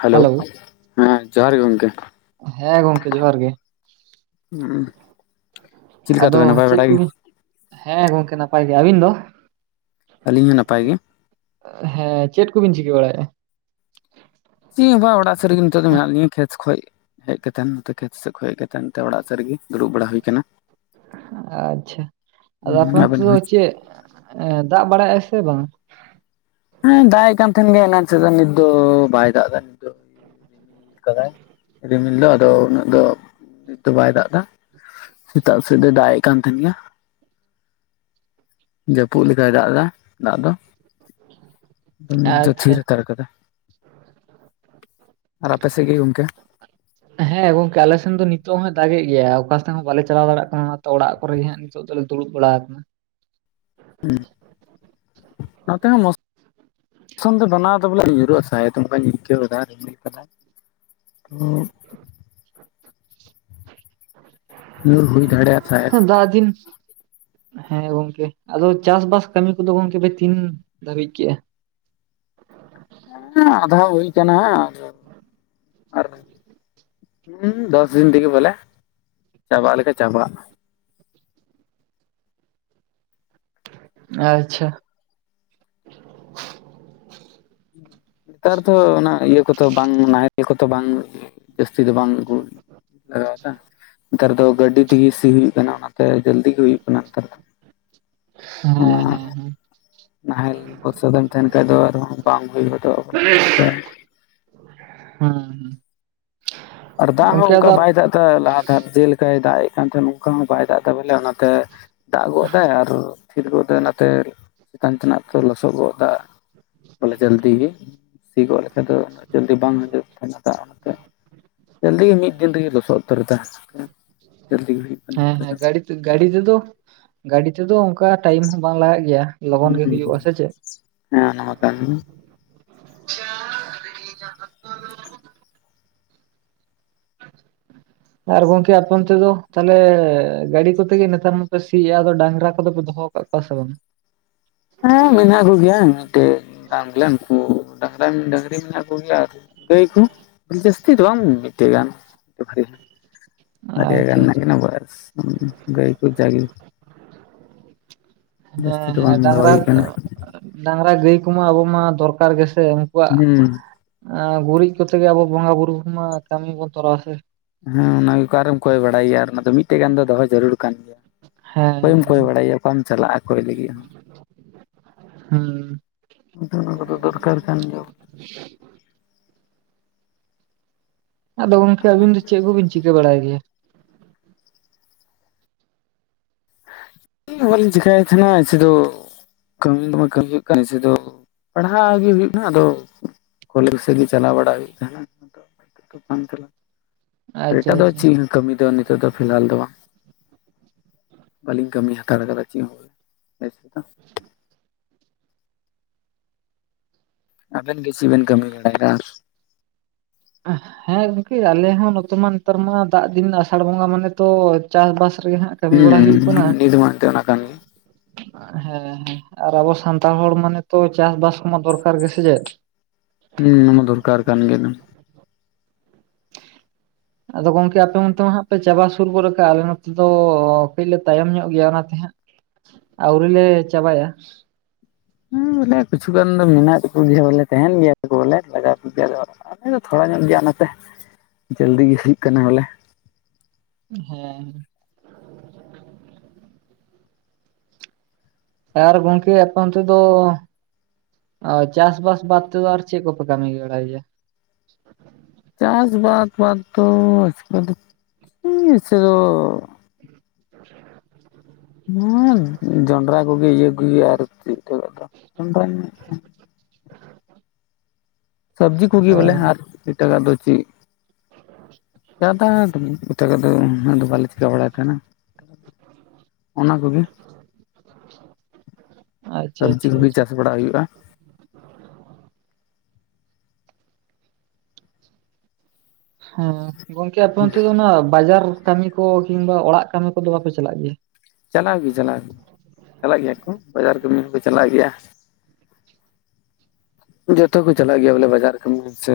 Hello ᱦᱮᱸ ᱡᱚᱦᱟᱨ ᱜᱮ ᱜᱚᱝᱠᱮ ᱾ ᱦᱮᱸ ᱜᱚᱝᱠᱮ ᱡᱚᱦᱟᱨ ᱜᱮ᱾ ᱪᱮᱫ ᱞᱮᱠᱟ ᱟᱫᱚ ᱛᱚᱵᱮ ᱱᱟᱯᱟᱭ ᱪᱮᱫ ᱵᱟᱲᱟ ᱜᱮ ᱠᱚᱵᱤᱱ ᱦᱮᱸ ᱜᱚᱝᱠᱮ ᱱᱟᱯᱟᱭ ᱜᱮ ᱟᱹᱵᱤᱱ ᱫᱚ? ᱟᱹᱞᱤᱧ ᱦᱚᱸ ᱱᱟᱯᱟᱭ ᱜᱮ᱾ ᱦᱮᱸ ᱪᱮᱫ ᱠᱚᱵᱤᱱ ᱪᱤᱠᱟᱹ ᱵᱟᱲᱟᱭᱮᱜ-ᱟ? ᱪᱤ ᱦᱚᱸ ᱵᱟᱝ ᱚᱲᱟᱜ ᱥᱮᱫ ᱨᱮᱜᱮ ᱱᱤᱛᱚᱜ ᱫᱚ ᱢᱮᱱᱟᱜ ᱞᱤᱧᱟ ᱠᱷᱮᱛ ᱠᱷᱚᱡ ᱦᱮᱡ ᱠᱟᱛᱮ ᱱᱚᱛᱮ ᱠᱷᱮᱛ ᱥᱮᱫ ᱠᱷᱚᱡ ᱦᱮᱡ ᱠᱟᱛᱮᱱ ᱱᱚᱛᱮ ᱚᱲᱟᱜ ᱥᱮᱫ ᱨᱮᱜᱮ ᱫᱩᱲᱩᱵᱽ ᱵᱟᱲᱟ ᱦᱩᱭ ᱟᱠᱟᱱᱟ᱾ ᱟᱪᱪᱷᱟ, ᱟᱫᱚ ᱟᱯᱮ ᱚᱱᱛᱮ ᱟᱵᱮᱱ ᱫᱚ ᱜᱮ ᱪᱮᱫ ᱫᱟᱜ ᱵᱟᱲᱟᱭᱮᱜ-ᱟᱭ ᱥᱮ ᱵᱟᱝ? ᱦᱮᱸ ᱫᱟᱜ ᱮᱫ ᱠᱟᱱ ᱛᱟᱦᱮᱸᱱ ᱜᱮ ᱮᱱᱟᱝ ᱥᱮᱛᱟᱜ ᱱᱤᱛ ᱫᱚ ᱵᱟᱭ ᱫᱟᱜ ᱮᱫᱟ ᱱᱤᱛᱚᱜ ᱫᱚ ᱠᱟᱫᱟᱭ ᱨᱤᱢᱤᱞ ᱫᱚ ᱟᱫᱚ ᱩᱱᱟᱹᱜ ᱫᱚ ᱱᱤᱛ ᱫᱚ ᱵᱟᱭ ᱫᱟᱜ ᱮᱫᱟ᱾ ᱥᱮᱛᱟᱜ ᱥᱮᱜ ᱫᱚᱭ ᱫᱟᱜ ᱮᱜ ᱠᱟᱱ ᱛᱟᱦᱮᱸᱱ ᱜᱮᱭᱟ᱾ ᱡᱟᱹᱯᱩᱫ ᱞᱮᱠᱟᱭ ᱫᱟᱜ ᱮᱫᱟ, ᱫᱟᱜ ᱫᱚ᱾ ᱱᱤᱛ ᱫᱚ ᱟᱪᱪᱷᱟ ᱛᱷᱤᱨ ᱦᱟᱛᱟᱲ ᱠᱟᱫᱟ, ᱟᱨ ᱟᱯᱮ ᱥᱮᱫ ᱜᱮ ᱜᱚᱢᱠᱮ? ᱟᱪᱪᱷᱟ, ᱦᱮᱸ ᱜᱚᱝᱠᱮ ᱟᱞᱮ ᱥᱮᱱ ᱫᱚ ᱱᱤᱛᱚᱜ ᱦᱚᱸ ᱫᱟᱜᱮᱜ ᱜᱮᱭᱟ, ᱚᱠᱟ ᱥᱮᱫ ᱦᱚᱸ ᱵᱟᱞᱮ ᱪᱟᱞᱟᱣ ᱫᱟᱲᱮᱭᱟᱜ ᱠᱟᱱᱟ ᱚᱱᱟᱛᱮ ᱚᱲᱟᱜ ᱠᱚᱨᱮᱜᱮ ᱦᱟᱸᱜ ᱱᱤᱛᱚᱜ ᱫᱚᱞᱮ ᱫᱩᱲᱩᱵᱽ ᱵᱟᱲᱟ ᱟᱠᱟᱱᱟ᱾ ᱦᱩᱸ ᱚᱱᱟᱛᱮ ᱦᱚᱸ ᱢᱚᱡᱽ ᱥᱚᱱ ᱫᱚ ᱵᱮᱱᱟᱣ ᱫᱚ ᱵᱚᱞᱮ ᱧᱩᱨᱟᱹᱜ-ᱟ ᱥᱟᱭᱮᱫ ᱚᱝᱠᱟᱧ ᱟᱹᱭᱠᱟᱹᱣ ᱫᱟ᱾ ᱦᱚᱸ ᱦᱩᱭ ᱫᱟᱲᱮᱭᱟᱜ ᱛᱟᱦᱮᱸᱫ ᱦᱮᱸ ᱫᱟᱜ ᱫᱤᱱ ᱦᱮᱸ ᱜᱚᱝᱠᱮ ᱟᱫᱚ ᱪᱟᱥᱵᱟᱥ ᱠᱟᱹᱢᱤ ᱠᱚᱫᱚ ᱜᱚᱝᱠᱮ ᱯᱮ ᱛᱤᱱ ᱫᱷᱟᱹᱵᱤᱡ ᱠᱮᱫ-ᱟ? ᱦᱮᱸ ᱟᱫᱷᱟ ᱦᱩᱭ ᱠᱟᱱᱟ ᱟᱨ ᱦᱩᱸ ᱫᱚᱥ ᱫᱤᱱ ᱛᱮᱜᱮ ᱵᱚᱞᱮ ᱪᱟᱵᱟᱜ ᱞᱮᱠᱟ ᱪᱟᱵᱟᱜᱼᱟ᱾ ᱟᱪᱪᱷᱟ᱾ ᱱᱮᱛᱟᱨ ᱫᱷᱚ ᱚᱱᱟ ᱤᱭᱟᱹ ᱠᱚᱛᱚ ᱵᱟᱝ ᱱᱟᱦᱮᱞ ᱠᱚᱛᱚ ᱵᱟᱝ ᱡᱟᱹᱥᱛᱤ ᱫᱚ ᱵᱟᱝ ᱟᱹᱜᱩ ᱞᱟᱜᱟᱣᱫᱟ᱾ ᱱᱮᱛᱟᱨ ᱫᱚ ᱜᱟᱹᱰᱤ ᱛᱮ ᱥᱤ ᱦᱩᱭᱩᱜ ᱠᱟᱱᱟ, ᱚᱱᱟᱛᱮ ᱡᱟᱞᱫᱤ ᱜᱮ ᱦᱩᱭᱩᱜ ᱠᱟᱱᱟ ᱱᱮᱛᱟᱨ ᱫᱚ᱾ ᱦᱮᱸ ᱚᱱᱟ ᱦᱮᱸ ᱦᱮᱸ ᱱᱟᱦᱮᱞ ᱵᱚᱨᱥᱟ ᱫᱚᱧ ᱛᱟᱦᱮᱱ ᱠᱷᱟᱡ ᱫᱚ ᱟᱫᱷᱚᱸ ᱵᱟᱝ ᱦᱩᱭ ᱜᱚᱫᱚᱜᱼᱟ ᱵᱚᱞᱮ ᱚᱱᱟᱛᱮ ᱦᱮᱸ ᱦᱩᱸ᱾ ᱟᱨ ᱫᱟᱜ ᱦᱚᱸ ᱚᱱᱠᱟ ᱵᱟᱭ ᱫᱟᱜ ᱛᱮ ᱞᱟᱦᱟ ᱫᱷᱟᱨ ᱡᱮ ᱞᱮᱠᱟᱭ ᱫᱟᱜ-ᱮᱫ ᱠᱟᱱ ᱛᱟᱦᱮᱱ ᱚᱝᱠᱟ ᱦᱚᱸ ᱵᱟᱭ ᱫᱟᱜᱫᱟ ᱵᱚᱞᱮ ᱚᱱᱟᱛᱮ ᱫᱟᱜ ᱜᱚᱫ ᱫᱟᱭ ᱟᱨ ᱛᱷᱤᱨ ᱜᱚᱫ ᱫᱟᱭ ᱱᱟᱛᱮ ᱪᱮᱛᱟᱱ ᱛᱮᱱᱟᱜ ᱛᱚ ᱞᱚᱥᱚ ᱜᱚᱜ ᱫᱟ᱾ ᱵᱚᱞᱮ ᱡᱚᱞᱫᱤ ᱜᱮ᱾ ᱥᱤ ᱜᱚᱜ ᱞᱮᱠᱷᱟᱡ ᱫᱚ ᱩᱱᱟᱹᱜ ᱡᱚᱞᱫᱤ ᱵᱟᱝ ᱦᱤᱡᱩᱜ ᱠᱟᱱᱟ ᱫᱟᱜ ᱚᱱᱟᱛᱮ᱾ ᱡᱟᱞᱫᱤ ᱜᱮ ᱢᱤᱫ ᱫᱤᱱ ᱛᱮᱜᱮ ᱞᱚᱥᱚᱫ ᱩᱛᱟᱹᱨᱮᱫᱟ᱾ ᱦᱮᱸ ᱦᱮᱸ ᱜᱟᱹᱲᱤᱛ ᱛᱟᱹᱜ ᱜᱟᱲᱤ ᱛᱮᱫᱚ, ᱜᱟᱰᱤ ᱛᱮᱫᱚ ᱚᱱᱠᱟ ᱴᱟᱭᱤᱢ ᱦᱚᱸ ᱵᱟᱝ ᱞᱟᱜᱟᱜ ᱜᱮᱭᱟ, ᱞᱚᱜᱚᱱ ᱜᱮ ᱦᱩᱸ ᱦᱩᱭᱩᱜᱼᱟ ᱥᱮ ᱪᱮᱫ? ᱦᱮᱸ ᱚᱱᱟᱦᱚᱸ ᱢᱟ ᱠᱟᱱ᱾ ᱟᱨ ᱜᱚᱝᱠᱮ ᱟᱯᱮ ᱚᱱᱛᱮᱫᱚ ᱛᱟᱦᱚᱞᱮ ᱜᱟᱸᱲᱤ ᱠᱚᱛᱮᱜᱮ ᱱᱮᱛᱟᱨ ᱢᱟᱯᱮ ᱥᱤᱭᱮᱜ-ᱟ ᱟᱫᱚ ᱰᱟᱝᱨᱟ ᱠᱚᱫᱚ ᱯᱮ ᱫᱚᱦᱚ ᱠᱟᱜ ᱠᱚᱣᱟ ᱥᱮ ᱵᱟᱝ? ᱦᱮᱸ ᱢᱮᱱᱟᱜ ᱠᱚᱜᱮᱭᱟ ᱢᱤᱫᱴᱮᱡ ᱫᱟᱢ ᱜᱮᱞᱮ ᱱᱠᱩ ᱰᱟᱝᱨᱟ ᱰᱟᱝᱨᱤ ᱢᱮᱱᱟᱜ ᱠᱚᱜᱮᱭᱟ ᱟᱨ ᱜᱟᱹᱭ ᱠᱚ ᱡᱟᱹᱥᱛᱤ ᱫᱚ ᱵᱟᱝ ᱢᱤᱫᱴᱮᱱ ᱜᱟᱱ [unintelligible] ᱵᱟᱨᱭᱟ ᱜᱟᱱ ᱟᱪᱪᱷᱟ ᱢᱮᱱᱟᱜ ᱟᱪᱪᱷᱟ ᱠᱤᱱᱟ ᱵᱟᱥ ᱦᱩᱸ ᱜᱟᱹᱭ ᱠᱚ ᱡᱟ ᱜᱮ᱾ ᱡᱟᱹᱥᱛᱤ ᱦᱮᱸ ᱫᱚ ᱦᱮᱸ ᱵᱟᱝ ᱫᱚᱦᱚ ᱰᱟᱝᱨᱟ ᱦᱩᱭ ᱠᱟᱱᱟ᱾ ᱰᱟᱝᱨᱟ ᱜᱟᱹᱭ ᱠᱚᱢᱟ ᱟᱵᱟᱢᱟ ᱫᱚᱨᱠᱟᱨ ᱜᱮ ᱥᱮ ᱩᱱᱠᱩᱣᱟᱜ ᱦᱩᱸ ᱦᱮᱸ ᱟ ᱜᱩᱨᱤᱡ ᱠᱚᱛᱮ ᱜᱮ ᱟᱵᱚ ᱵᱚᱸᱜᱟ ᱵᱩᱨᱩ ᱢᱟ ᱠᱟᱹᱢᱤ ᱵᱚᱱ ᱛᱚᱨᱟᱣᱟ ᱥᱮ᱾ ᱦᱮᱸ ᱚᱱᱟ ᱜᱮ ᱚᱠᱟᱮᱢ ᱠᱚᱭ ᱵᱟᱲᱟᱭᱮᱭᱲ ᱟᱨ ᱚᱱᱟ ᱢᱤᱫᱴᱮᱡ ᱜᱟᱱ ᱫᱚᱦᱚ ᱡᱟᱹᱨᱩᱲ ᱠᱟᱱ ᱜᱮᱭᱟ᱾ ᱚᱠᱚᱭᱮᱢ ᱦᱮᱸ ᱠᱚᱭ ᱵᱟᱲᱟᱭᱭᱟ, ᱚᱠᱟᱢ ᱪᱟᱞᱟᱜᱼᱟ ᱠᱚᱭ ᱞᱟᱹᱜᱤᱫ ᱦᱚᱸ᱾ ᱦᱩᱸ᱾ [unintelligible] ᱚᱱᱟ ᱠᱚᱫᱚ ᱫᱚᱨᱠᱟᱨ ᱠᱟᱱ ᱜᱮᱭᱟ᱾ ᱟᱫᱚ ᱜᱚᱝᱠᱮ ᱟᱵᱤᱱ ᱫᱚ ᱪᱮᱫ ᱠᱚᱵᱤᱱ ᱪᱤᱠᱟᱹ ᱵᱟᱲᱟᱭ ᱜᱮᱭᱟ? ᱪᱮᱫ ᱦᱚᱸ ᱵᱟᱞᱤᱧ ᱪᱮᱠᱟᱭ ᱛᱟᱦᱮᱱᱟ [unintelligible] ᱫᱚ ᱠᱟᱹᱢᱤ ᱫᱚ ᱵᱟᱝ ᱠᱟᱹᱢᱤ ᱦᱩᱭᱩᱜ ᱠᱟᱱᱟ ᱚᱱᱮ ᱥᱩᱫᱩ ᱯᱟᱲᱦᱟᱜ ᱜᱮ ᱦᱩᱭᱩᱜ ᱠᱟᱱᱟ ᱾ᱟᱫᱚ ᱠᱚᱞᱮᱡᱽ ᱥᱮᱫ ᱜᱮ ᱪᱟᱞᱟᱣ ᱵᱟᱲᱟ ᱦᱩᱭᱩᱜ ᱛᱟᱦᱮᱱᱟ᱾ ᱛᱚᱠᱷᱚᱱ ᱛᱮᱞᱟ᱾ ᱟᱨ ᱟᱪᱪᱷᱟ ᱮᱴᱟᱜ ᱫᱚ ᱟᱪᱪᱷᱟ ᱪᱮᱜ ᱠᱟᱹᱢᱤ ᱫᱚ ᱱᱤᱛᱚᱜ ᱫᱚ ᱯᱷᱤᱦᱟᱞ ᱫᱚ ᱵᱟᱝ᱾ ᱵᱟᱹᱞᱤᱧ ᱠᱟᱹᱢᱤ ᱦᱟᱛᱟᱲ ᱟᱠᱟᱫᱟ ᱪᱮᱫ ᱦᱚᱸ ᱵᱚᱞᱮ ᱵᱮᱥᱤ ᱫᱚ᱾ ᱟᱵᱮᱱ ᱜᱮ ᱪᱮᱜ ᱵᱤᱱ ᱠᱟᱹᱢᱤ ᱵᱟᱲᱟᱭᱫᱟ ᱟᱨ? [inaudible] ᱦᱮᱸ ᱜᱚᱝᱠᱮ ᱟᱞᱮ ᱦᱚᱸ ᱱᱚᱛᱮ ᱢᱟ, ᱱᱮᱛᱟᱨ ᱢᱟ ᱫᱟᱜ ᱫᱤᱱ ᱟᱥᱟᱲ ᱵᱚᱸᱜᱟ ᱢᱟᱱᱮ ᱛᱚ ᱪᱟᱥ ᱵᱟᱥ ᱨᱮᱜᱮ ᱦᱟᱜ ᱦᱩᱸ ᱱᱤᱛ ᱱᱤᱜ ᱢᱟ ᱮᱱᱛᱮ ᱚᱱᱟ ᱠᱟᱱ ᱜᱮ᱾ ᱦᱮᱸ ᱦᱮᱸ ᱟᱨ ᱟᱵᱚ ᱥᱟᱱᱛᱟᱲ ᱦᱚᱲ ᱢᱟᱱᱮ ᱛᱚ ᱪᱟᱥᱵᱟᱥ ᱠᱚᱢᱟ ᱫᱚᱨᱠᱟᱨ ᱜᱮ, ᱥᱮ ᱪᱮᱫ? ᱦᱩᱸ ᱚᱱᱟ ᱫᱚᱨᱠᱟᱨ ᱠᱟᱱ ᱜᱮ ᱮᱠᱫᱚᱢ᱾ ᱟᱫᱚ ᱜᱚᱝᱠᱮ ᱟᱯᱮ ᱚᱱᱛᱮ ᱢᱟ ᱦᱟᱸᱜ ᱯᱮ ᱪᱟᱵᱟ ᱥᱩᱨ ᱜᱚᱫ ᱟᱠᱟᱜᱼᱟ ᱟᱞᱮ ᱱᱚᱛᱮ ᱫᱚ ᱠᱟᱹᱡ ᱞᱮ ᱛᱟᱭᱚᱢ ᱧᱚᱜ ᱜᱮᱭᱟ ᱚᱱᱟᱛᱮ ᱦᱟᱸᱜ ᱟᱣᱨᱤᱞᱮ ᱪᱟᱵᱟᱭᱟ᱾᱾ ᱦᱮ ᱵᱚᱞᱮ ᱠᱤᱪᱷᱩ ᱜᱟᱱ ᱫᱚ ᱢᱮᱱᱟᱜ ᱠᱟᱠᱚ ᱜᱮᱭᱟ ᱵᱚᱞᱮ ᱛᱟᱦᱮᱱ ᱜᱮᱭᱟ ᱠᱚ ᱵᱚᱞᱮ ᱞᱟᱜᱟᱣ [unintelligible] ᱟᱞᱮ ᱫᱚ ᱛᱷᱚᱲᱟ ᱧᱚᱜ ᱜᱮᱭᱟ ᱱᱚᱛᱮ᱾ ᱡᱟᱞᱫᱤ ᱜᱮ ᱦᱩᱭᱩᱜ ᱠᱟᱱᱟ ᱵᱚᱞᱮ ᱦᱮ᱾ ᱟᱨ ᱜᱚᱢᱠᱮ ᱟᱯᱮ ᱚᱱᱛᱮ ᱫᱚ ᱟᱨ ᱪᱟᱥ ᱵᱟᱥ ᱵᱟᱫ ᱛᱮᱫᱚ ᱟᱨ ᱪᱮᱫ ᱠᱚᱯᱮ ᱠᱟᱹᱢᱤ ᱵᱟᱲᱟᱭ ᱜᱮᱭᱟ? [inaudible] ᱪᱟᱥ ᱵᱟᱫ ᱵᱟᱫᱽ ᱫᱚ [unintelligible] [inaudible] ᱦᱮ ᱡᱚᱱᱰᱨᱟ ᱠᱚᱜᱮ ᱤᱭᱟᱹ ᱟᱨᱠᱤ [unintelligible] [inaudible] ᱥᱟᱵᱽᱡᱤ ᱠᱚᱜᱮ ᱚ ᱵᱚᱞᱮ ᱟᱨ ᱮᱴᱟᱜᱟᱜ ᱫᱚ ᱪᱤᱫ ᱡᱟᱫᱟ ᱮᱴᱟᱜᱟᱜ ᱫᱚ ᱩᱱᱟᱹᱜ ᱫᱚ ᱵᱟᱞᱮ ᱪᱤᱠᱟᱹ ᱵᱟᱲᱟᱭ ᱛᱟᱦᱮᱱᱟ ᱚᱱᱟ ᱠᱚᱜᱮ, [inaudible] ᱟᱪᱪᱷᱟ ᱥᱟᱵᱽᱡᱤ ᱟᱪᱪᱷᱟ ᱠᱚᱜᱤ ᱟᱪᱪᱷᱟ ᱪᱟᱥ ᱵᱟᱲᱟ ᱦᱩᱭᱩᱜᱼᱟ, ᱦᱮ ᱜᱚᱝᱠᱮ ᱟᱯᱮ ᱚᱱᱛᱮ ᱫᱚ ᱱᱟ ᱵᱟᱡᱟᱨ ᱠᱟᱹᱢᱤ ᱠᱚ ᱠᱤᱝᱵᱟ ᱚᱲᱟᱜ ᱠᱟᱹᱢᱤ ᱠᱚᱫᱚ ᱵᱟᱯᱮ ᱪᱟᱞᱟᱜ ᱜᱮᱭᱟ? ᱪᱟᱞᱟᱣ ᱜᱮ ᱪᱟᱞᱟᱣ ᱜᱮ ᱪᱟᱞᱟᱜ ᱜᱮᱭᱟ ᱠᱚ ᱵᱟᱡᱟᱨ ᱠᱟᱹᱢᱤ ᱦᱚᱠᱚ ᱪᱟᱞᱟᱜ ᱜᱮᱭᱟ᱾ ᱡᱚᱛᱚ ᱠᱚ ᱪᱟᱞᱟᱜ ᱜᱮᱭᱟ ᱵᱚᱞᱮ ᱵᱟᱡᱟᱨ ᱠᱟᱹᱢᱤ ᱥᱮ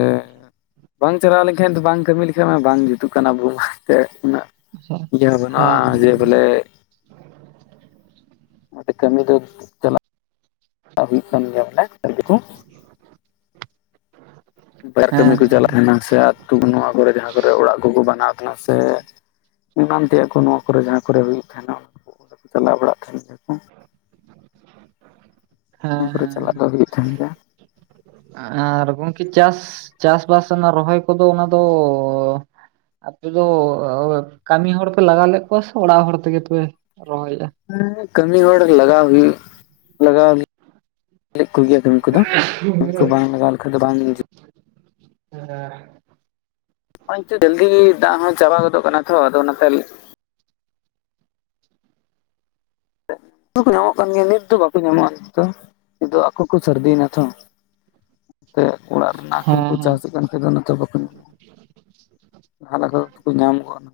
ᱵᱟᱝ ᱪᱟᱞᱟᱣ ᱞᱮᱱᱠᱷᱟᱱ ᱫᱚ ᱵᱟᱝ ᱠᱟᱹᱢᱤ ᱞᱮᱠᱷᱟᱡ ᱢᱟ ᱵᱟᱝ ᱡᱩᱛᱩᱜ ᱠᱟᱱᱟ ᱟᱵᱚᱣᱟᱜ ᱛᱮᱜ ᱩᱱᱟᱹᱜ, ᱦᱮᱸ ᱤᱭᱟᱹ ᱦᱚ ᱦᱮᱸ ᱵᱟᱹᱱᱩᱜᱼᱟ ᱡᱮ ᱵᱚᱞᱮ ᱠᱟᱹᱢᱤ ᱫᱚ ᱪᱟᱞᱟᱜ ᱦᱩᱭᱩᱜ ᱠᱟᱱ ᱜᱮᱭᱟ ᱵᱚᱞᱮ ᱠᱟᱢᱤ ᱠᱚ, ᱵᱟᱭᱟᱨ ᱠᱟᱹᱢᱤ ᱦᱮᱸ ᱠᱚ ᱪᱟᱞᱟᱜ ᱦᱮᱸ ᱠᱟᱱᱟ ᱥᱮ ᱟᱹᱛᱩ ᱱᱚᱣᱟ ᱠᱚᱨᱮ ᱡᱟᱦᱟ ᱠᱚᱨᱮ ᱚᱲᱟᱜ ᱠᱚᱠᱚ ᱵᱟᱱᱟᱣ ᱛᱟᱦᱮᱱᱟ ᱥᱮ ᱮᱢᱟᱱ ᱛᱮᱭᱟᱜ ᱠᱚ ᱱᱚᱣᱟ ᱠᱚᱨᱮ ᱡᱟᱦᱟ ᱠᱚᱨᱮ ᱦᱩᱭᱩᱜ ᱛᱟᱦᱮᱱᱟ ᱚᱱᱟ ᱠᱚ ᱪᱟᱞᱟᱣ ᱵᱟᱲᱟᱜ ᱛᱟᱦᱮᱱ ᱜᱮᱭᱟᱠᱚ᱾ ᱦᱮ ᱚᱱᱟ ᱠᱚᱨᱮ ᱪᱟᱞᱟᱜ ᱫᱚ ᱦᱩᱭᱩᱜ ᱛᱟᱦᱮᱱ ᱜᱮᱭᱟ ᱦᱮ, ᱟᱨ ᱜᱚᱝᱠᱮ ᱪᱟᱥ ᱪᱟᱥᱵᱟᱥ ᱨᱮᱱᱟᱜ ᱨᱚᱦᱚᱭ ᱠᱚᱫᱚ ᱚᱱᱟ ᱫᱚ ᱟᱯᱮ ᱫᱚ ᱠᱟᱹᱢᱤ ᱦᱚᱲᱯᱮ ᱞᱟᱜᱟᱣ ᱞᱮᱫ ᱠᱚᱣᱟ ᱥᱮ ᱚᱲᱟᱜ ᱦᱚᱲ ᱛᱮᱜᱮ ᱯᱮ ᱨᱚᱦᱚᱭᱮᱜ-ᱟ? ᱦᱮ ᱠᱟᱹᱢᱤ ᱦᱚᱲ ᱞᱟᱜᱟᱣ ᱦᱩᱭᱩᱜ ᱞᱟᱜᱟᱣ ᱞᱮᱫ ᱠᱚᱜᱮᱭᱟ ᱞᱮ᱾ ᱱᱚᱜᱼᱚᱭ [unintelligible] ᱱᱚᱜᱚᱭ [unintelligible] ᱡᱟᱞᱫᱤ ᱜᱤ ᱫᱟᱜ ᱦᱚ ᱪᱟᱵᱟ ᱜᱚᱫᱚᱜ ᱠᱟᱱᱟ ᱛᱚ ᱟᱫᱚ ᱚᱱᱟᱛᱮ ᱫᱚᱠᱚ ᱧᱟᱢᱚᱜ ᱠᱟᱱ ᱜᱮᱭᱟᱢ, ᱱᱤᱛ ᱫᱚ ᱵᱟᱠᱚ ᱧᱟᱢᱚᱜᱼᱟ ᱱᱤᱛ ᱫᱚ ᱱᱤᱛ ᱫᱚ ᱟᱠᱚ ᱠᱚ ᱥᱟᱹᱨᱫᱤᱭᱮᱱᱟ ᱛᱷᱚ, [inaudible] ᱛᱮᱜ ᱚᱲᱟᱜ ᱨᱮᱱᱟᱜ ᱦᱟᱠᱩᱠᱚ ᱦᱮᱸ ᱦᱮᱸ ᱪᱟᱥᱮᱫ ᱠᱟᱱ ᱛᱮ ᱤᱱᱟᱹᱛᱮ ᱵᱟᱠᱚ ᱧᱟᱢᱚᱜ ᱛᱟᱦᱞᱮ ᱠᱷᱟᱡ ᱠᱚ ᱧᱟᱢ ᱠᱚᱜᱼᱟ᱾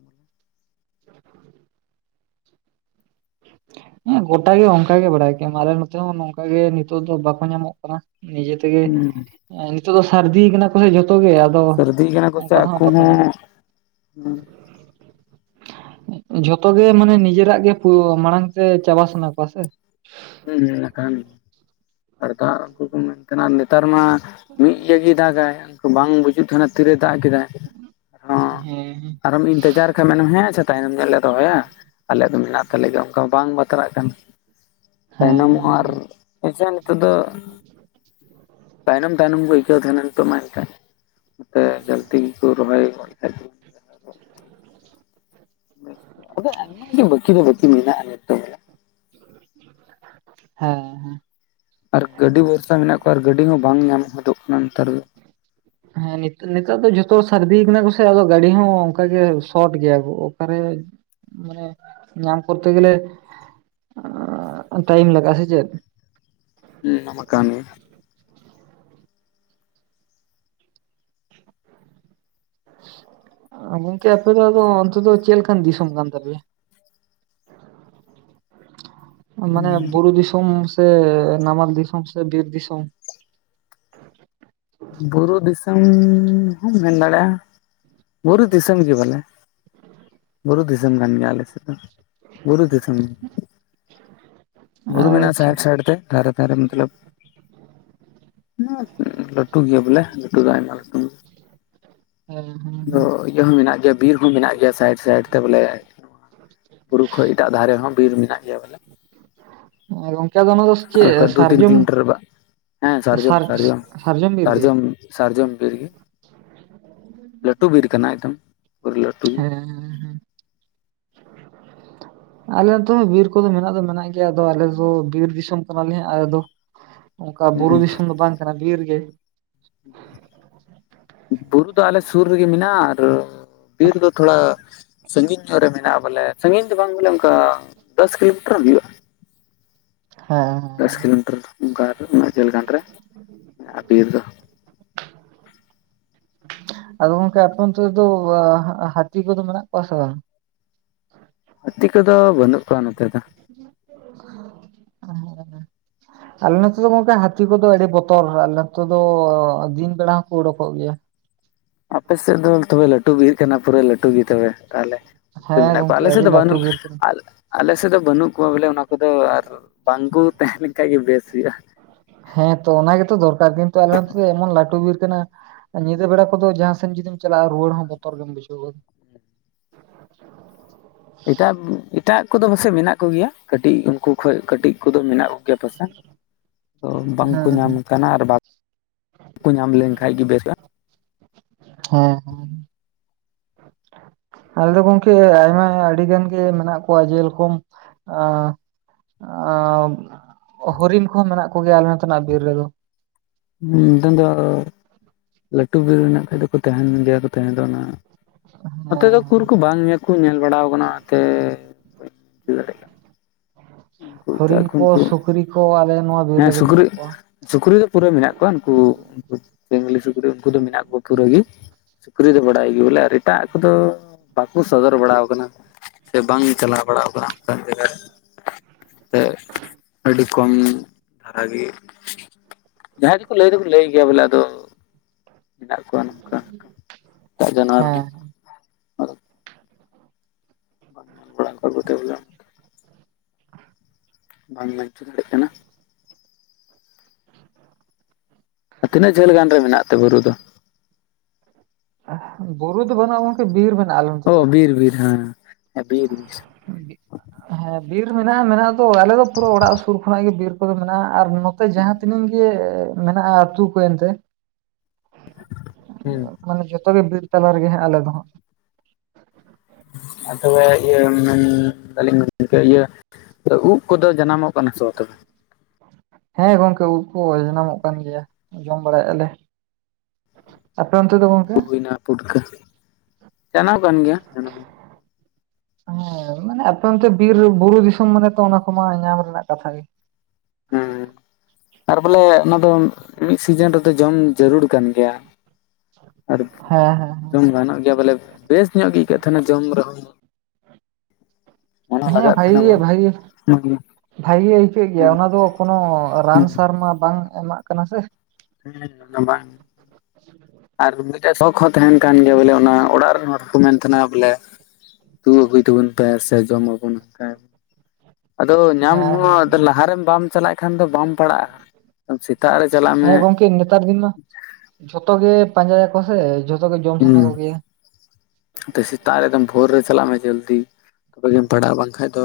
[inaudible] [inaudible] ᱦᱮ ᱜᱚᱴᱟ ᱜᱮ ᱚᱱᱠᱟ ᱜᱮ ᱵᱟᱲᱟᱭ ᱜᱮᱭᱟᱢ ᱟᱞᱮ ᱱᱚᱛᱮ ᱦᱚ ᱱᱚᱝᱠᱟ ᱜᱮ ᱱᱤᱛᱚᱜ ᱫᱚ ᱵᱟᱠᱚ ᱧᱟᱢᱚᱜ ᱠᱟᱱᱟ ᱱᱤᱡᱮ ᱜᱮ ᱦᱩᱸ ᱱᱤᱛᱚᱜ ᱫᱚ ᱥᱟᱹᱨᱫᱤ ᱠᱟᱱᱟ ᱠᱚᱥᱮ ᱡᱷᱚᱛᱚ ᱜᱮ ᱟᱫᱚ ᱥᱟᱹᱨᱫᱤ ᱠᱟᱱᱟ ᱠᱚ ᱥᱮ ᱚᱱᱠᱟ ᱫᱚ ᱦᱟᱸᱜ ᱟᱠᱚ ᱦᱚᱸ ᱵᱟᱠᱚ ᱧᱟᱢᱚᱜ ᱦᱩ, ᱡᱷᱚᱛᱚ ᱜᱮ ᱢᱟᱱᱮ ᱱᱤᱡᱮᱨᱟᱜ ᱜᱮ ᱢᱟᱲᱟᱝ ᱛᱮ ᱪᱟᱵᱟ ᱥᱟᱱᱟ ᱠᱚᱣᱟ ᱥᱮ, ᱦᱩ ᱱᱟᱠᱷᱟᱱ ᱟᱨ ᱩᱱᱠᱩ ᱠᱚ ᱢᱮᱱ ᱛᱟᱦᱮᱱᱟ ᱱᱮᱛᱟᱨ ᱢᱟ ᱢᱤᱫ ᱤᱭᱟᱹᱜᱮ ᱫᱟᱜᱟᱭ ᱵᱟᱝ ᱵᱩᱡᱩᱜ ᱛᱟᱦᱮᱱᱟ, ᱛᱤᱨᱮᱭ ᱫᱟᱜ ᱠᱮᱫᱟᱭ ᱟᱨᱦᱚ ᱦᱮᱸ ᱟᱨᱦᱚᱢ ᱤᱱᱛᱮᱡᱟᱨ ᱠᱷᱟᱱ ᱢᱮᱱᱟᱢ ᱦᱮᱥᱮᱛᱟᱜ ᱮᱱᱜᱮ ᱞᱮ ᱨᱚᱦᱚᱭᱟ, ᱟᱞᱮᱭᱟᱜ ᱫᱚ ᱢᱮᱱᱟᱜ ᱛᱟᱞᱮ ᱜᱮᱭᱟ ᱚᱝᱠᱟ ᱢᱟ ᱵᱟᱝ ᱵᱟᱛᱟᱨᱟᱜ ᱠᱟᱱᱟ ᱦᱮᱸ ᱛᱟᱭᱱᱚᱢᱚᱜᱼᱟ ᱦᱮᱸ ᱟᱨ ᱱᱤᱛᱚᱜ ᱫᱚ ᱛᱟᱭᱱᱚᱢ ᱛᱟᱭᱱᱚᱢ ᱠᱚ ᱟᱹᱭᱠᱟᱹᱣ ᱛᱟᱦᱮᱱᱟ ᱱᱤᱛᱚᱜ ᱢᱟ ᱮᱱᱠᱷᱟᱱ ᱛᱮ ᱡᱟᱞᱛᱤ ᱠᱚ ᱨᱚᱦᱚᱭ ᱜᱚᱫ ᱠᱮᱫ ᱜᱮ, ᱟᱫᱚ ᱟᱭᱢᱟ ᱜᱮ ᱵᱟᱠᱤ ᱫᱚ ᱵᱟᱠᱤ ᱢᱮᱱᱟᱜᱼᱟ ᱱᱤᱛᱚᱜ, ᱦᱮᱸ ᱦᱮᱸ᱾ ᱟᱨ ᱜᱟᱹᱰᱤ ᱵᱷᱚᱨᱥᱟ ᱢᱮᱱᱟᱜ ᱠᱚᱣᱟ, ᱟᱨ ᱜᱟᱹᱰᱤ ᱦᱚᱸ ᱵᱟᱝ ᱧᱟᱢ ᱦᱚᱫᱚᱜ ᱠᱟᱱᱟ ᱱᱮᱛᱟᱨ ᱫᱚ᱾ ᱦᱮᱸ ᱱᱤᱛᱚᱜ ᱫᱚ ᱡᱷᱚᱛᱚ ᱥᱟᱹᱨᱫᱤ ᱠᱟᱱᱟ ᱠᱚ ᱥᱮ ᱟᱫᱚ ᱜᱟᱹᱰᱤ ᱦᱚᱸ ᱚᱱᱠᱟᱜᱮ ᱥᱚᱴ ᱜᱮᱭᱟ ᱠᱚ ᱚᱠᱟᱨᱮ᱾ ᱢᱟᱱᱮ ᱧᱟᱢ ᱠᱚᱨᱛᱮ ᱜᱮᱞᱮ ᱴᱟᱭᱤᱢ ᱞᱟᱜᱟᱜᱼᱟ ᱥᱮ ᱪᱮᱫ? ᱦᱩᱸ ᱚᱱᱟ ᱢᱟ ᱠᱟᱱᱜᱮ᱾ ᱜᱚᱝᱠᱮ ᱟᱯᱮ ᱫᱚ ᱟᱫᱚ ᱚᱱᱛᱮ ᱫᱚ ᱪᱮᱫ ᱞᱮᱠᱟᱱ ᱫᱤᱥᱚᱢ ᱠᱟᱱ ᱛᱟᱯᱮᱭᱟ? [inaudible] ᱢᱟᱱᱮ ᱵᱩᱨᱩ ᱫᱤᱥᱚᱢ ᱥᱮ ᱱᱟᱢᱟᱞ ᱫᱤᱥᱚᱢ ᱥᱮ ᱵᱤᱨ ᱫᱤᱥᱚᱢ? ᱵᱩᱨᱩ ᱫᱤᱥᱚᱢ ᱦᱚᱢ ᱢᱮᱱ ᱫᱟᱲᱮᱼᱟ᱾ ᱵᱩᱨᱩ ᱫᱤᱥᱚᱢ ᱜᱮ ᱵᱚᱞᱮ᱾ ᱵᱩᱨᱩ ᱫᱤᱥᱚᱢ ᱠᱟᱱ ᱜᱮᱭᱟ ᱟᱞᱮ ᱥᱮᱫ ᱫᱚ᱾ ᱵᱩᱨᱩ ᱫᱤᱥᱚᱢ ᱵᱩᱨᱩ ᱢᱮᱱᱟᱜᱼᱟ, ᱟᱪᱪᱷᱟ ᱥᱟᱭᱤᱴ ᱥᱟᱭᱤᱴ ᱛᱮ ᱫᱷᱟᱨᱮ ᱫᱷᱟᱨᱮ ᱢᱚᱛᱞᱚᱵ᱾ ᱞᱟᱹᱴᱩ ᱜᱮᱭᱟ ᱵᱚᱞᱮ ᱞᱟᱹᱴᱩ ᱫᱚ ᱟᱭᱢᱟ ᱞᱟᱹᱴᱩ ᱜᱮᱭᱟ᱾ ᱦᱮᱸ ᱦᱮᱸ᱾ ᱟᱫᱚ ᱤᱭᱟᱹ ᱦᱚᱸ ᱢᱮᱱᱟᱜ ᱜᱮᱭᱟ᱾ ᱵᱤᱨ ᱦᱚᱸ ᱢᱮᱱᱟᱜ ᱜᱮᱭᱟ ᱥᱟᱭᱤᱰ ᱥᱟᱭᱤᱰ ᱛᱮ ᱵᱚᱞᱮ᱾ ᱵᱩᱨᱩ ᱠᱷᱚᱡ ᱮᱴᱟᱜ ᱫᱷᱟᱨᱮ ᱦᱚᱸ ᱵᱤᱨ ᱢᱮᱱᱟᱜ ᱜᱮᱭᱟ ᱵᱚᱞᱮ᱾ ᱦᱮᱸ ᱜᱚᱝᱠᱮ ᱟᱫᱚ ᱚᱱᱟ ᱫᱚ ᱪᱮᱫ ᱟᱞᱮ ᱠᱷᱚᱡ ᱫᱩ ᱛᱤᱱ ᱥᱟᱨᱡᱚᱢ ᱠᱤᱞᱳᱢᱤᱴᱟᱨ ᱨᱮᱵ ᱦᱮᱸ ᱥᱟᱨᱡᱚᱢ ᱥᱟᱨ ᱫᱟᱨᱮ ᱦᱚᱸ ᱵᱤᱨ ᱜᱮ ᱥᱟᱨᱡᱚᱢ ᱥᱟᱨᱡᱚᱢ ᱵᱤᱨ ᱜᱮ, ᱞᱟᱹᱴᱩ ᱵᱤᱨ ᱠᱟᱱᱟ ᱮᱠᱫᱚᱢ, ᱯᱩᱨᱟᱹ ᱞᱟᱹᱴᱩ ᱜᱮ᱾ ᱦᱮᱸ [inaudible] ᱟᱞᱮ ᱫᱚ ᱵᱤᱨ ᱠᱚᱫᱚ ᱢᱮᱱᱟᱜ ᱫᱚ ᱢᱮᱱᱟᱜ ᱜᱮᱭᱟ, ᱟᱫᱚ ᱟᱞᱮ ᱫᱚ ᱵᱤᱨ ᱫᱤᱥᱚᱢ ᱠᱟᱱᱟᱞᱮ ᱦᱟᱸᱜ ᱟᱞᱮ ᱫᱚ ᱚᱱᱠᱟ ᱵᱩᱨᱩ ᱦᱩᱸ ᱫᱤᱥᱚᱢ ᱫᱚ ᱵᱟᱝ ᱠᱟᱱᱟ ᱵᱤᱨ ᱜᱮ᱾ ᱵᱩᱨᱩ ᱫᱚ ᱟᱞᱮ ᱥᱩᱨ ᱨᱮᱜᱮ ᱢᱮᱱᱟᱜᱼᱟ, ᱟᱨ ᱵᱤᱨ ᱫᱚ ᱛᱷᱚᱲᱟ ᱥᱟᱺᱜᱤᱧ ᱧᱚᱜ ᱨᱮ ᱢᱮᱱᱟᱜᱼᱟ, ᱵᱚᱞᱮ ᱥᱟᱺᱜᱤᱧ ᱫᱚ ᱵᱟᱝ ᱵᱚᱞᱮ ᱚᱱᱠᱟ ᱫᱚᱥ ᱠᱤᱞᱳᱢᱤᱴᱟᱨ ᱦᱩᱭᱩᱜᱼᱟ᱾ ᱦᱮᱸ᱾ ᱫᱚᱥ ᱦᱮᱸ ᱠᱤᱞᱳᱢᱤᱴᱟᱨ ᱚᱱᱠᱟ ᱩᱱᱟᱹᱜ ᱡᱷᱟᱹᱞ ᱜᱟᱱ ᱨᱮ ᱵᱤᱨ ᱫᱚ᱾ ᱟᱫᱚ ᱜᱚᱝᱠᱮ ᱟᱯᱮ ᱚᱱᱛᱮ ᱫᱚ ᱦᱟᱹᱛᱤ ᱠᱚᱫᱚ ᱢᱮᱱᱟᱜ ᱠᱚᱣᱟ ᱥᱮ ᱵᱟᱝ? ᱦᱟᱹᱛᱤ ᱠᱚᱫᱚ ᱵᱟᱹᱱᱩᱜ ᱠᱚᱣᱟ ᱱᱚᱛᱮ ᱫᱚ᱾ [unintelligible] ᱟᱞᱮ ᱱᱚᱛᱮ ᱫᱚ ᱜᱚᱝᱠᱮ ᱦᱟᱹᱛᱤ ᱠᱚᱫᱚ ᱟᱹᱰᱤ ᱵᱚᱛᱚᱨ᱾ ᱟᱞᱮ ᱱᱚᱛᱮ ᱫᱚ ᱫᱤᱱ ᱵᱮᱲᱟ ᱦᱚᱸᱠᱚ ᱩᱰᱩᱠᱚᱜ ᱜᱮᱭᱟ᱾ ᱟᱯᱮᱥᱮᱫ ᱫᱚ ᱛᱚᱵᱮ ᱞᱟᱹᱴᱩ ᱵᱤᱨ ᱠᱟᱱᱟ ᱯᱩᱨᱟᱹ ᱞᱟᱹᱴᱩ ᱜᱮ ᱛᱚᱵᱮ ᱛᱟᱦᱚᱞᱮ, ᱩᱱᱠᱩ ᱫᱚ ᱦᱮᱸ ᱢᱮᱱᱟᱜ ᱠᱚᱣᱟ᱾ ᱜᱚᱝᱠᱮ ᱟᱞᱮ ᱥᱮᱫ ᱟᱹᱰᱤ ᱫᱚ ᱞᱟᱹᱴᱩ ᱵᱟᱹᱱᱩᱜ ᱵᱤᱨ ᱠᱟᱱᱟ ᱟᱞᱮ ᱟᱞᱮ ᱥᱮᱫ ᱫᱚ ᱵᱟᱹᱱᱩᱜ ᱠᱚᱣᱟ ᱵᱚᱞᱮ ᱚᱱᱟ ᱠᱚᱫᱚ ᱟᱨ ᱵᱟᱝ ᱠᱚ ᱛᱟᱦᱮᱸ ᱞᱮᱱ ᱠᱷᱟᱡ ᱜᱮ ᱵᱮᱥ ᱦᱩᱭᱩᱜᱼᱟ᱾ ᱦᱮᱸᱛᱚ ᱚᱱᱟ ᱜᱮᱛᱚ ᱫᱚᱨᱠᱟᱨ, ᱠᱤᱱᱛᱩ ᱟᱞᱮ ᱱᱚᱛᱮ ᱫᱚ ᱮᱢᱚᱱ ᱞᱟᱹᱴᱩ ᱵᱤᱨ ᱠᱟᱱᱟ ᱧᱤᱫᱟᱹ ᱵᱮᱲᱟ ᱠᱚᱫᱚ ᱡᱟᱦᱟᱸ ᱥᱮᱱ ᱡᱩᱫᱤᱢ ᱪᱟᱞᱟᱜᱼᱟ᱾ ᱨᱩᱣᱟᱹᱲ ᱦᱚᱸ ᱵᱚᱛᱚᱨ ᱜᱮᱢ ᱵᱩᱡᱷᱟᱹᱣ ᱜᱚᱫᱟ᱾ ᱮᱴᱟᱜ ᱮᱴᱟᱜ ᱠᱚᱫᱚ ᱯᱟᱥᱮᱜ ᱢᱮᱱᱟᱜ ᱠᱚᱜᱮᱭᱟ, ᱠᱟᱹᱴᱤᱡ ᱩᱱᱠᱩ ᱠᱷᱚᱡ ᱠᱟᱹᱴᱤᱡ ᱩᱱᱠᱩ ᱫᱚ ᱢᱮᱱᱟᱜ ᱠᱚᱜᱮᱭᱟ ᱯᱟᱥᱮᱫ, ᱛᱚ ᱵᱟᱝᱠᱚ ᱦᱮᱸ ᱧᱟᱢ ᱦᱮᱸ ᱠᱟᱱᱟ ᱠᱟᱱᱟ, ᱟᱨ ᱵᱟ ᱠᱚ ᱧᱟᱢ ᱞᱮᱱᱠᱟᱡ ᱜᱮ ᱵᱮᱥᱚᱜᱼᱟ᱾ ᱦᱮᱸ ᱦᱮᱸ᱾ ᱟᱞᱮ ᱫᱚ ᱜᱚᱝᱠᱮ ᱟᱭᱢᱟ ᱟᱰᱤᱜᱟᱱ ᱜᱮ ᱢᱮᱱᱟᱜ ᱠᱚᱣᱟ, ᱡᱮᱨᱚᱠᱚᱢ ᱮᱸ ᱦᱚᱨᱤᱱ ᱠᱚᱦᱚᱸ ᱢᱮᱱᱟᱜ ᱠᱚᱜᱮᱭᱟ ᱟᱞᱮ ᱱᱚᱛᱮᱱᱟᱜ ᱵᱤᱨ ᱨᱮᱫᱚ᱾ ᱦᱮᱸ ᱱᱤᱛᱚᱝ ᱫᱚ ᱞᱟᱹᱴᱩ ᱵᱤᱨ ᱢᱮᱱᱟᱜ ᱠᱷᱟᱡ ᱫᱚᱠᱚ ᱛᱟᱦᱮᱱ ᱜᱮᱭᱟ ᱠᱚ ᱛᱟᱦᱮᱸ ᱫᱚ ᱚᱱᱟ᱾ ᱱᱚᱛᱮ ᱫᱚ ᱠᱩᱨ ᱦᱮᱸ ᱠᱚ ᱵᱟᱝ ᱠᱩ ᱧᱮᱞ ᱵᱟᱲᱟᱣ ᱠᱟᱱᱟ᱾ ᱱᱚᱛᱮ ᱵᱟᱹᱧ ᱫᱟᱲᱮᱜ ᱠᱟᱱᱟ᱾ ᱩᱱᱠᱩ ᱮᱴᱟᱜ ᱦᱚᱨᱤᱱ ᱠᱷᱚᱱ ᱠᱚ ᱩᱱᱠᱩ ᱥᱩᱠᱨᱤ ᱠᱚ ᱟᱞᱮ ᱱᱚᱣᱟ ᱵᱤᱨ ᱦᱮᱸ ᱨᱮᱫᱚ ᱥᱩᱠᱨᱤ ᱢᱮᱱᱟᱜ ᱠᱚᱣᱟ ᱥᱩᱠᱨᱤ ᱯᱩᱨᱟᱹ ᱢᱮᱱᱟᱜ ᱠᱚᱣᱟ ᱩᱱᱠᱩ ᱡᱟᱝᱞᱤ ᱥᱩᱠᱨᱤ, ᱩᱱᱠᱩ ᱫᱚ ᱢᱮᱱᱟᱜ ᱠᱚᱣᱟ ᱯᱩᱨᱟᱹ ᱜᱤ᱾ ᱥᱩᱠᱨᱤ ᱫᱚ ᱵᱟᱲᱟᱭ ᱜᱮ ᱵᱚᱞᱮ ᱟᱨ ᱮᱴᱟᱜ ᱠᱚᱫᱚ ᱵᱟᱠᱚ ᱥᱚᱫᱚᱨ ᱵᱟᱲᱟᱣ ᱠᱟᱱᱟ᱾ ᱥᱮ ᱵᱟᱝ ᱪᱟᱞᱟᱣ ᱵᱟᱲᱟ ᱟᱠᱟᱱᱟ ᱚᱱᱠᱟᱱ ᱡᱟᱭᱜᱟ ᱨᱮ᱾ ᱥᱮ ᱟᱹᱰᱤ ᱠᱚᱢ ᱫᱷᱟᱨᱟ ᱜᱤ᱾ ᱡᱟᱦᱟᱸᱭ ᱫᱚᱠᱚ ᱞᱟᱹᱭ ᱫᱚᱠᱚ ᱞᱟᱹᱭ ᱜᱮᱭᱟ ᱵᱚᱞᱮ ᱟᱫᱚ ᱢᱮᱱᱟᱜ ᱠᱚᱣᱟ ᱱᱚᱝᱠᱟ [inaudible] ᱮᱴᱟᱜ ᱡᱟᱱᱣᱟᱨ ᱦᱚᱸ᱾ ᱦᱮᱸ ᱟᱫᱚ [unintelligible] ᱵᱟᱢ ᱵᱟᱧᱪᱟ ᱫᱟᱲᱮᱭᱟᱜ ᱠᱟᱱᱟ᱾ ᱟᱨ ᱛᱤᱱᱟᱹᱜ ᱡᱷᱟᱹᱞ ᱜᱟᱱ ᱨᱮ ᱢᱮᱱᱟᱜ ᱛᱮ ᱵᱩᱨᱩ ᱫᱚ? ᱵᱩᱨᱩ ᱫᱚ ᱵᱟᱹᱱᱟᱜ-ᱟ ᱜᱚᱢᱠᱮ ᱵᱤᱨ ᱢᱮ ᱚ ᱵᱤᱨ ᱵᱤᱨ ᱦᱮᱸ ᱵᱤᱨ ᱦᱮᱸ ᱵᱤᱨ ᱢᱮᱱᱟᱜ-ᱟ ᱢᱮᱱᱟᱜ ᱫᱚ ᱟᱞᱮ ᱫᱚ ᱯᱩᱨᱟᱹ ᱚᱲᱟᱜ ᱥᱩᱨ ᱠᱷᱚᱱᱟᱜ ᱜᱮ ᱵᱤᱨ ᱠᱚᱫᱚ ᱢᱮᱱᱟᱜ-ᱟ ᱟᱨ ᱱᱚᱛ ᱮ ᱡᱟᱦᱟᱸ ᱛᱤᱱᱟᱹᱜ ᱜᱮ ᱢᱮᱱᱟᱜ-ᱟ ᱟᱹᱛᱩ ᱠᱚ ᱮᱱᱛᱮ [inaudible] ᱦᱮᱸ ᱾ ᱢᱟᱱᱮ ᱡᱚᱛᱚ ᱜᱮ ᱵᱤᱨ ᱛᱟᱞᱟ ᱨᱮᱜᱮ ᱟᱞᱮ ᱫᱚ ᱦᱟᱸᱜ᱾ ᱟᱨ ᱛᱚᱵᱮ ᱤᱭᱟᱹ ᱢᱮᱱ ᱮᱫᱟᱞᱤᱧ ᱜᱚᱢᱠᱮ ᱤᱭᱟᱹ ᱩᱫ ᱠᱚᱫᱚ ᱡᱟᱱᱟᱢᱚᱜ ᱠᱟᱱᱟ ᱥᱮ ᱛᱚᱵᱮ? ᱦᱮᱸ ᱜᱚᱝᱠᱮ ᱩᱵ ᱠᱚ ᱡᱟᱱᱟᱢᱚᱜ ᱠᱟᱱ ᱜᱮᱭᱟ ᱡᱚᱢ ᱵᱟᱲᱟᱭᱮᱫ ᱟᱞᱮ᱾ ᱟᱯᱮ ᱚᱱᱛᱮ ᱫᱚ ᱜᱚᱝᱠᱮ? ᱩᱫ ᱦᱩᱭᱱᱟ ᱯᱩᱴᱠᱟᱹ [inaudible] ᱡᱟᱱᱟᱢᱚᱜ ᱠᱟᱱ ᱜᱮᱭᱟ᱾ ᱦᱮᱸ ᱢᱟᱱᱮ ᱟᱯᱮ ᱚᱱᱛᱮ ᱵᱤᱨ ᱵᱩᱨᱩ ᱫᱤᱥᱚᱢ ᱢᱟᱱᱮ ᱛᱚ ᱚᱱᱟ ᱠᱚᱢᱟ ᱧᱟᱢ ᱨᱮᱱᱟᱜ ᱠᱟᱛᱷᱟ ᱜᱮ᱾ ᱦᱮᱸ᱾ [unintelligible] ᱟᱨ ᱵᱚᱞᱮ ᱚᱱᱟ ᱫᱚ ᱢᱤᱫ ᱥᱤᱡᱤᱱ ᱨᱮᱫᱚ ᱡᱚᱢ ᱡᱟᱹᱨᱩᱲ ᱠᱟᱱ ᱜᱮᱭᱟ᱾ ᱟᱨ ᱦᱮᱸ ᱦᱮᱸ [inaudible] ᱡᱚᱢ ᱜᱟᱱᱚᱜ ᱜᱮᱭᱟ ᱵᱚᱞᱮ ᱵᱮᱥ ᱧᱚᱜ ᱜᱮ ᱟᱹᱭᱠᱟᱹᱜ ᱛᱟᱦᱮᱱᱟ ᱡᱚᱢ ᱨᱮᱦᱚᱸ᱾ ᱢᱚᱱᱮ ᱦᱮᱸ ᱞᱟᱜᱟᱜ ᱵᱷᱟᱹᱜᱤ ᱛᱟᱦᱮᱱᱟ ᱜᱮ ᱵᱚᱱ ᱵᱷᱟᱹᱜᱤ ᱜᱮ᱾ ᱵᱷᱟᱹᱜᱤ ᱜᱮ ᱟᱹᱭᱠᱟᱹᱜ ᱜᱮᱭᱟ ᱚᱱᱟ ᱫᱚ ᱠᱚᱱᱳ ᱨᱟᱱ ᱥᱟᱨ ᱢᱟ ᱵᱟᱝ ᱮᱢᱟᱜ ᱠᱟᱱᱟ ᱥᱮ᱾ ᱦᱮᱸ ᱮᱠᱫᱚᱢ ᱵᱟᱝ ᱾ ᱟᱨ ᱢᱤᱫᱴᱮᱡ ᱥᱚᱠ ᱦᱚᱸ ᱛᱟᱦᱮᱱ ᱠᱟᱱ ᱜᱮᱭᱟ ᱵᱚᱞᱮ ᱚᱱᱟ ᱚᱲᱟᱜ ᱨᱮᱱ ᱦᱚᱲᱠᱚ ᱢᱮᱱ ᱛᱟᱦᱮᱱᱟ ᱵᱚᱞᱮ ᱫᱩ ᱟᱹᱜᱩᱭ ᱛᱟᱵᱚᱱ ᱯᱮ ᱥᱮ ᱡᱚᱢ ᱟᱵᱩᱱ ᱦᱮ ᱾ ᱟᱫᱚ ᱧᱟᱢ ᱦᱮᱸ ᱦᱚᱸ ᱦᱮᱸ ᱟᱫᱚ ᱞᱟᱦᱟᱨᱮ ᱵᱟᱢ ᱪᱟᱞᱟᱜ ᱠᱷᱟᱱ ᱫᱚ ᱵᱟᱢ ᱯᱟᱲᱟᱜ-ᱟ᱾ ᱥᱮᱛᱟᱜ ᱨᱮ ᱪᱟᱞᱟᱜ ᱢᱮ᱾ ᱦᱮᱸ ᱜᱚᱝᱠᱮ ᱱᱮᱛᱟᱨ ᱫᱤᱱ ᱢᱟ [inaudible] ᱡᱷᱚᱛᱚ ᱜᱮ ᱯᱟᱸᱡᱟᱭᱟᱠᱚ ᱥᱮ ᱡᱷᱚᱛᱚ ᱜᱮ ᱡᱚᱢ ᱥᱟᱱᱟ ᱦᱩᱸ ᱠᱚᱜᱮᱭᱟ᱾ ᱥᱮᱛᱟᱜ ᱨᱮ ᱮᱠᱫᱚᱢ ᱵᱷᱳᱨ ᱨᱮ ᱪᱟᱞᱟᱜ ᱢᱮ ᱡᱚᱞᱫᱤ᱾ ᱛᱚᱵᱮ ᱜᱮᱢ ᱯᱟᱲᱟᱜ-ᱟ ᱵᱟᱝᱠᱷᱟᱱ ᱫᱚ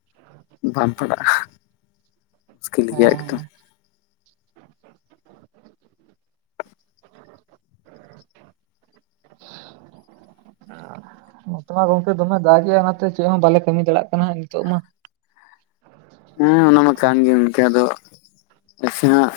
[inaudible] ᱵᱟᱢ ᱯᱟᱲᱟᱜ-ᱟ᱾ [inaudible] ᱦᱮᱸ ᱦᱮᱸ᱾ [inaudible] [inaudible] [inaudible] ᱱᱚᱛᱮ ᱢᱟ ᱜᱚᱝᱠᱮ ᱫᱚᱢᱮ ᱫᱟᱜ ᱮᱫᱟᱭ ᱚᱱᱟᱛᱮ ᱪᱮᱫ ᱦᱚᱸ ᱵᱟᱞᱮ ᱠᱟᱹᱢᱤ ᱫᱟᱲᱮᱭᱟᱜ ᱱᱤᱛᱚᱜ ᱢᱟ᱾ ᱦᱮᱸ ᱚᱱᱟ ᱢᱟ ᱠᱟᱱ ᱜᱮ ᱮᱱᱠᱟ ᱫᱚ [inaudible] ᱱᱟᱥᱮ ᱱᱟᱜ